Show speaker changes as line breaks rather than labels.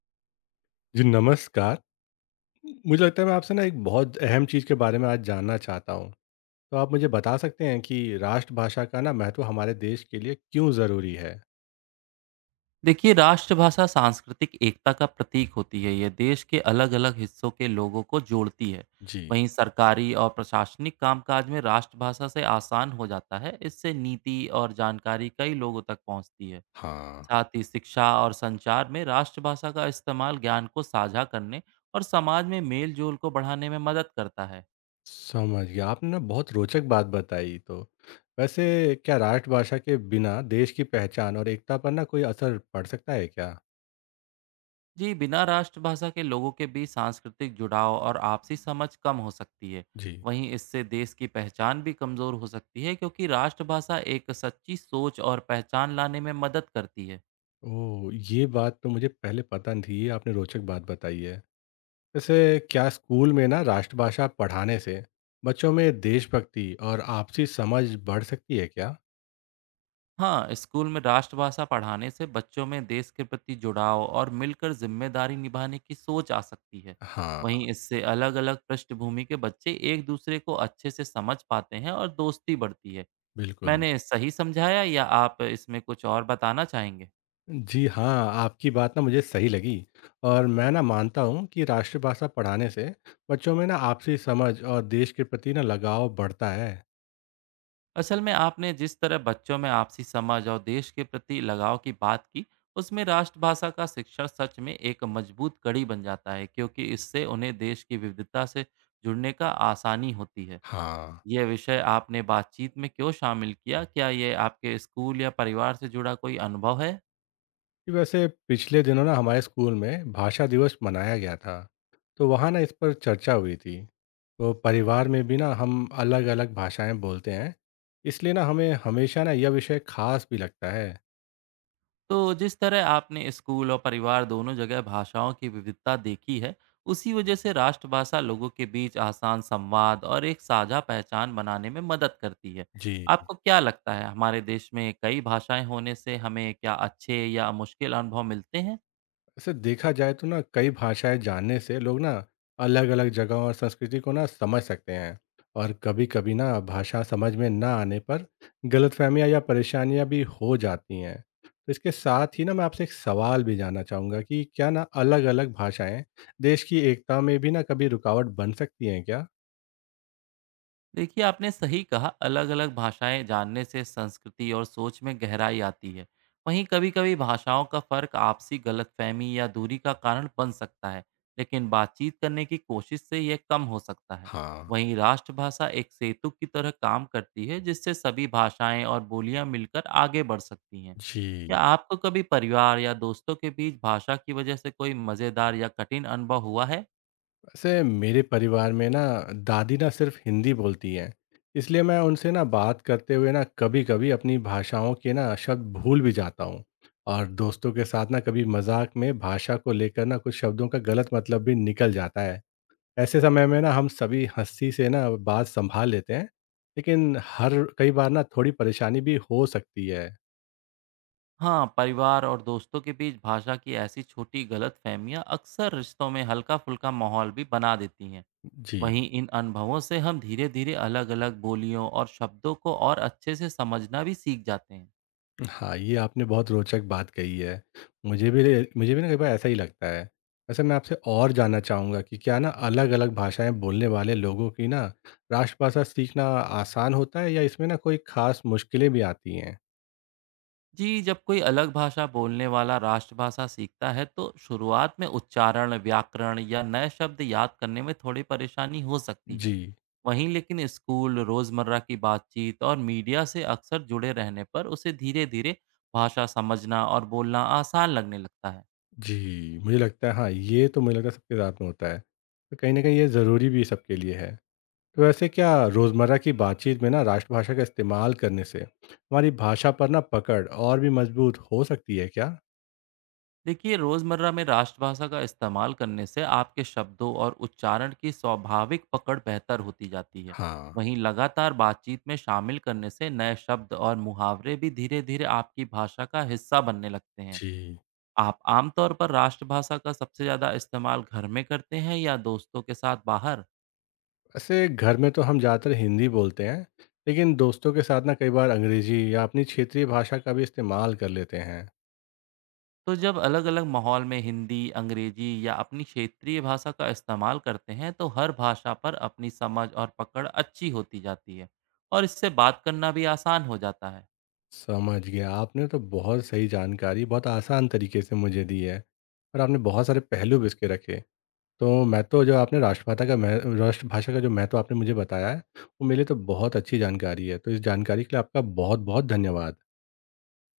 जी नमस्कार। मुझे लगता है मैं आपसे ना एक बहुत अहम चीज़ के बारे में आज जानना चाहता हूँ। तो आप मुझे बता सकते हैं कि राष्ट्रभाषा का ना महत्व हमारे देश के लिए क्यों ज़रूरी है?
देखिए, राष्ट्रभाषा सांस्कृतिक एकता का प्रतीक होती है। यह देश के अलग अलग हिस्सों के लोगों को जोड़ती है।
जी,
वहीं सरकारी और प्रशासनिक कामकाज में राष्ट्रभाषा से आसान हो जाता है। इससे नीति और जानकारी कई लोगों तक पहुंचती है।
हाँ।
साथ ही शिक्षा और संचार में राष्ट्रभाषा का इस्तेमाल ज्ञान को साझा करने और समाज में मेल जोल को बढ़ाने में मदद करता है।
समझ गया। आपने ना बहुत रोचक बात बताई तो। वैसे क्या राष्ट्रभाषा के बिना देश की पहचान और एकता पर ना कोई असर पड़ सकता है क्या?
जी, बिना राष्ट्रभाषा के लोगों के बीच सांस्कृतिक जुड़ाव और आपसी समझ कम हो सकती है।
जी।
वहीं इससे देश की पहचान भी कमज़ोर हो सकती है, क्योंकि राष्ट्रभाषा एक सच्ची सोच और पहचान लाने में मदद करती है।
ओह! ये बात तो मुझे पहले पता नहीं थी। ये आपने रोचक बात बताई है। जैसे क्या स्कूल में ना राष्ट्रभाषा पढ़ाने से बच्चों में देशभक्ति और आपसी समझ बढ़ सकती है क्या।
हाँ, स्कूल में राष्ट्रभाषा पढ़ाने से बच्चों में देश के प्रति जुड़ाव और मिलकर जिम्मेदारी निभाने की सोच आ सकती है।
हाँ।
वहीं इससे अलग अलग पृष्ठभूमि के बच्चे एक दूसरे को अच्छे से समझ पाते हैं और दोस्ती बढ़ती है।
बिल्कुल।
मैंने सही समझाया या आप इसमें कुछ और बताना चाहेंगे?
जी हाँ, आपकी बात ना मुझे सही लगी और मैं ना मानता हूँ कि राष्ट्रभाषा पढ़ाने से बच्चों में ना आपसी समझ और देश के प्रति ना लगाव बढ़ता है।
असल में आपने जिस तरह बच्चों में आपसी समझ और देश के प्रति लगाव की बात की, उसमें राष्ट्रभाषा का शिक्षण सच में एक मजबूत कड़ी बन जाता है, क्योंकि इससे उन्हें देश की विविधता से जुड़ने का आसानी होती है।
हाँ।
यह विषय आपने बातचीत में क्यों शामिल किया? क्या ये आपके स्कूल या परिवार से जुड़ा कोई अनुभव है?
कि वैसे पिछले दिनों ना हमारे स्कूल में भाषा दिवस मनाया गया था तो वहाँ ना इस पर चर्चा हुई थी। तो परिवार में भी ना हम अलग अलग भाषाएं बोलते हैं, इसलिए ना हमें हमेशा ना यह विषय खास भी लगता है।
तो जिस तरह आपने स्कूल और परिवार दोनों जगह भाषाओं की विविधता देखी है, उसी वजह से राष्ट्रभाषा लोगों के बीच आसान संवाद और एक साझा पहचान बनाने में मदद करती है।
जी।
आपको क्या लगता है, हमारे देश में कई भाषाएं होने से हमें क्या अच्छे या मुश्किल अनुभव मिलते हैं?
वैसे देखा जाए तो ना कई भाषाएं जानने से लोग ना अलग अलग जगहों और संस्कृति को ना समझ सकते हैं और कभी कभी ना भाषा समझ में ना आने पर गलतफहमियां या परेशानियां भी हो जाती हैं। तो इसके साथ ही ना मैं आपसे एक सवाल भी जानना चाहूँगा कि क्या ना अलग अलग भाषाएं देश की एकता में भी ना कभी रुकावट बन सकती हैं क्या?
देखिए, आपने सही कहा, अलग अलग भाषाएं जानने से संस्कृति और सोच में गहराई आती है। वहीं कभी कभी भाषाओं का फर्क आपसी गलतफहमी या दूरी का कारण बन सकता है, लेकिन बातचीत करने की कोशिश से यह कम हो सकता है।
हाँ।
वहीं राष्ट्रभाषा एक सेतु की तरह काम करती है, जिससे सभी भाषाएं और बोलियां मिलकर आगे बढ़ सकती हैं।
जी।
क्या आपको कभी परिवार या दोस्तों के बीच भाषा की वजह से कोई मज़ेदार या कठिन अनुभव हुआ है?
वैसे मेरे परिवार में ना दादी ना सिर्फ हिंदी बोलती हैं, इसलिए मैं उनसे ना बात करते हुए ना कभी कभी अपनी भाषाओं के ना शब्द भूल भी जाता हूँ। और दोस्तों के साथ ना कभी मजाक में भाषा को लेकर ना कुछ शब्दों का गलत मतलब भी निकल जाता है। ऐसे समय में ना हम सभी हंसी से ना बात संभाल लेते हैं, लेकिन हर कई बार ना थोड़ी परेशानी भी हो सकती है।
हाँ, परिवार और दोस्तों के बीच भाषा की ऐसी छोटी गलतफहमियां अक्सर रिश्तों में हल्का फुल्का माहौल भी बना देती हैं।
जी।
वहीं इन अनुभवों से हम धीरे धीरे अलग अलग बोलियों और शब्दों को और अच्छे से समझना भी सीख जाते हैं।
हाँ, ये आपने बहुत रोचक बात कही है। मुझे भी ना कई बार ऐसा ही लगता है। वैसे मैं आपसे और जानना चाहूँगा कि क्या ना अलग-अलग भाषाएँ बोलने वाले लोगों की ना राष्ट्रभाषा सीखना आसान होता है या इसमें ना कोई ख़ास मुश्किलें भी आती हैं?
जी, जब कोई अलग भाषा बोलने वाला राष्ट्रभाषा सीखता है, तो शुरुआत में उच्चारण, व्याकरण या नए शब्द याद करने में थोड़ी परेशानी हो सकती है।
जी,
वहीं लेकिन स्कूल, रोजमर्रा की बातचीत और मीडिया से अक्सर जुड़े रहने पर उसे धीरे धीरे भाषा समझना और बोलना आसान लगने लगता है।
जी। मुझे लगता है। हाँ, ये तो मुझे लगता है सबके साथ में होता है। तो कहीं न कहीं ये ज़रूरी भी सबके लिए है। तो वैसे क्या रोज़मर्रा की बातचीत में ना राष्ट्रभाषा का इस्तेमाल करने से हमारी भाषा पर ना पकड़ और भी मज़बूत हो सकती है क्या?
देखिए, रोज़मर्रा में राष्ट्रभाषा का इस्तेमाल करने से आपके शब्दों और उच्चारण की स्वाभाविक पकड़ बेहतर होती जाती है।
हाँ,
वहीं लगातार बातचीत में शामिल करने से नए शब्द और मुहावरे भी धीरे धीरे आपकी भाषा का हिस्सा बनने लगते हैं।
जी।
आप आमतौर पर राष्ट्रभाषा का सबसे ज़्यादा इस्तेमाल घर में करते हैं या दोस्तों के साथ बाहर?
ऐसे घर में तो हम ज़्यादातर हिंदी बोलते हैं, लेकिन दोस्तों के साथ ना कई बार अंग्रेजी या अपनी क्षेत्रीय भाषा का भी इस्तेमाल कर लेते हैं।
तो जब अलग-अलग माहौल में हिंदी, अंग्रेजी या अपनी क्षेत्रीय भाषा का इस्तेमाल करते हैं, तो हर भाषा पर अपनी समझ और पकड़ अच्छी होती जाती है, और इससे बात करना भी आसान हो जाता है।
समझ गया। आपने तो बहुत सही जानकारी बहुत आसान तरीके से मुझे दी है और आपने बहुत सारे पहलू भी इसके रखे। तो मैं तो जो आपने राष्ट्रभाषा का जो महत्व आपने मुझे बताया है वो मेरे लिए तो बहुत अच्छी जानकारी है। तो इस जानकारी के लिए आपका बहुत बहुत धन्यवाद।